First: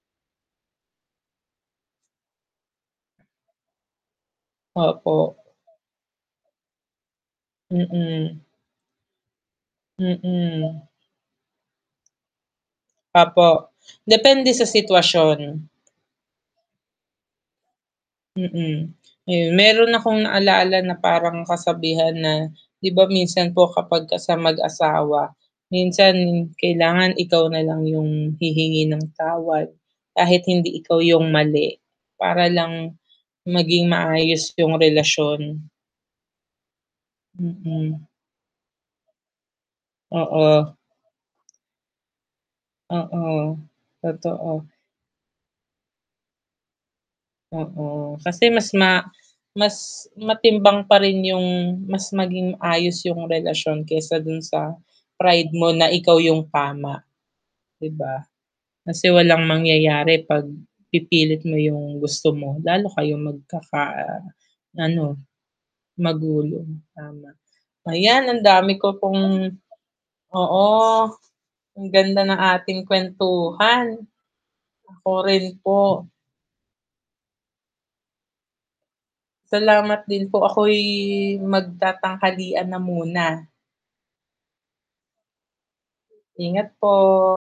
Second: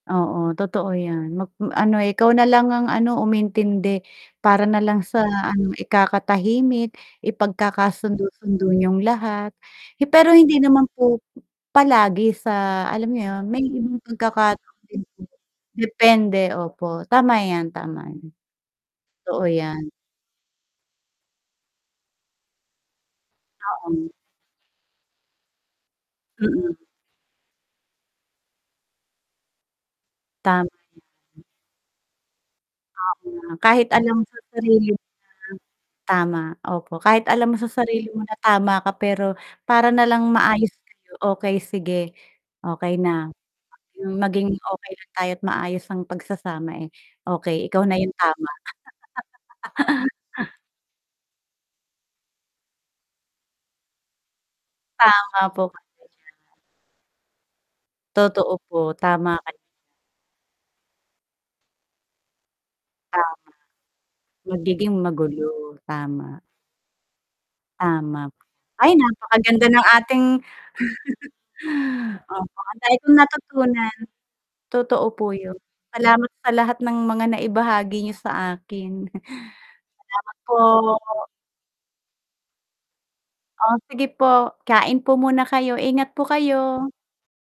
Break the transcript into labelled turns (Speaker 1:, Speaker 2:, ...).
Speaker 1: Oo, totoo 'yan. Magm ano ikaw na lang ang ano, umintindi para na lang sa
Speaker 2: Opo.
Speaker 1: ano, ikakatahimik,
Speaker 2: Mm.
Speaker 1: ipagkakasundo-sundo niyong lahat hi pero hindi
Speaker 2: Mm.
Speaker 1: naman po palagi sa alam niyo 'yon,
Speaker 2: Opo.
Speaker 1: may ibang
Speaker 2: Depende sa
Speaker 1: pagkakataon din pero
Speaker 2: sitwasyon.
Speaker 1: depende. Opo, tama 'yan, tama 'yan.
Speaker 2: Mm,
Speaker 1: Totoo
Speaker 2: ayun.
Speaker 1: 'yan.
Speaker 2: Mayro'n akong naalala na parang kasabihan na, 'di ba minsan po
Speaker 1: Oo.
Speaker 2: kapagka sa mag-asawa, minsan
Speaker 1: Mm.
Speaker 2: kailangan ikaw na lang 'yong hihingi ng tawad kahit
Speaker 1: Tama
Speaker 2: hindi
Speaker 1: 'yan.
Speaker 2: ikaw 'yong mali para lang
Speaker 1: Tama,
Speaker 2: maging
Speaker 1: kahit alam mo sa
Speaker 2: maayos 'yong
Speaker 1: sarili mo
Speaker 2: relasyon.
Speaker 1: na tama, opo. Kahit alam mo sa
Speaker 2: Mm.
Speaker 1: sarili mo na tama ka pero para na lang
Speaker 2: Oo.
Speaker 1: maayos kayo, okey sige, okey na.
Speaker 2: Oo,
Speaker 1: Maging maging
Speaker 2: totoo.
Speaker 1: okey lang tayo at maayos ang pagsasama, eh, okey, ikaw na 'yong
Speaker 2: Oo. Kasi
Speaker 1: tama.
Speaker 2: mas ma mas matimbang pa rin 'yong mas maging ayos 'yong relasyon kaysa do'n sa
Speaker 1: Tama
Speaker 2: pride
Speaker 1: po
Speaker 2: mo na
Speaker 1: kayo
Speaker 2: ikaw 'yong
Speaker 1: diyan.
Speaker 2: tama, 'di ba?
Speaker 1: Totoo po,
Speaker 2: Kasi
Speaker 1: tama
Speaker 2: walang
Speaker 1: kayo diyan.
Speaker 2: mangyayari 'pag pipilit mo 'yong gusto mo. Lalo kayong
Speaker 1: Tama. Magiging
Speaker 2: magkaka-ano,
Speaker 1: magulo, tama.
Speaker 2: magulo, tama.
Speaker 1: Tama,
Speaker 2: Ayan ang dami
Speaker 1: ay
Speaker 2: ko pong
Speaker 1: napakaganda ng ating
Speaker 2: oo. Ang ganda ng
Speaker 1: opo. Ang
Speaker 2: ating
Speaker 1: dami kong natutunan.
Speaker 2: kuwentuhan.
Speaker 1: Totoo
Speaker 2: Ako
Speaker 1: po 'yon.
Speaker 2: rin po.
Speaker 1: Salamat sa lahat ng mga naibahagi niyo sa akin.
Speaker 2: Salamat din
Speaker 1: Salamat
Speaker 2: po, ako'y
Speaker 1: po.
Speaker 2: magtatanghalian na muna.
Speaker 1: Oh, sige po. Kain po muna kayo. Ingat po
Speaker 2: Ingat
Speaker 1: kayo.
Speaker 2: po.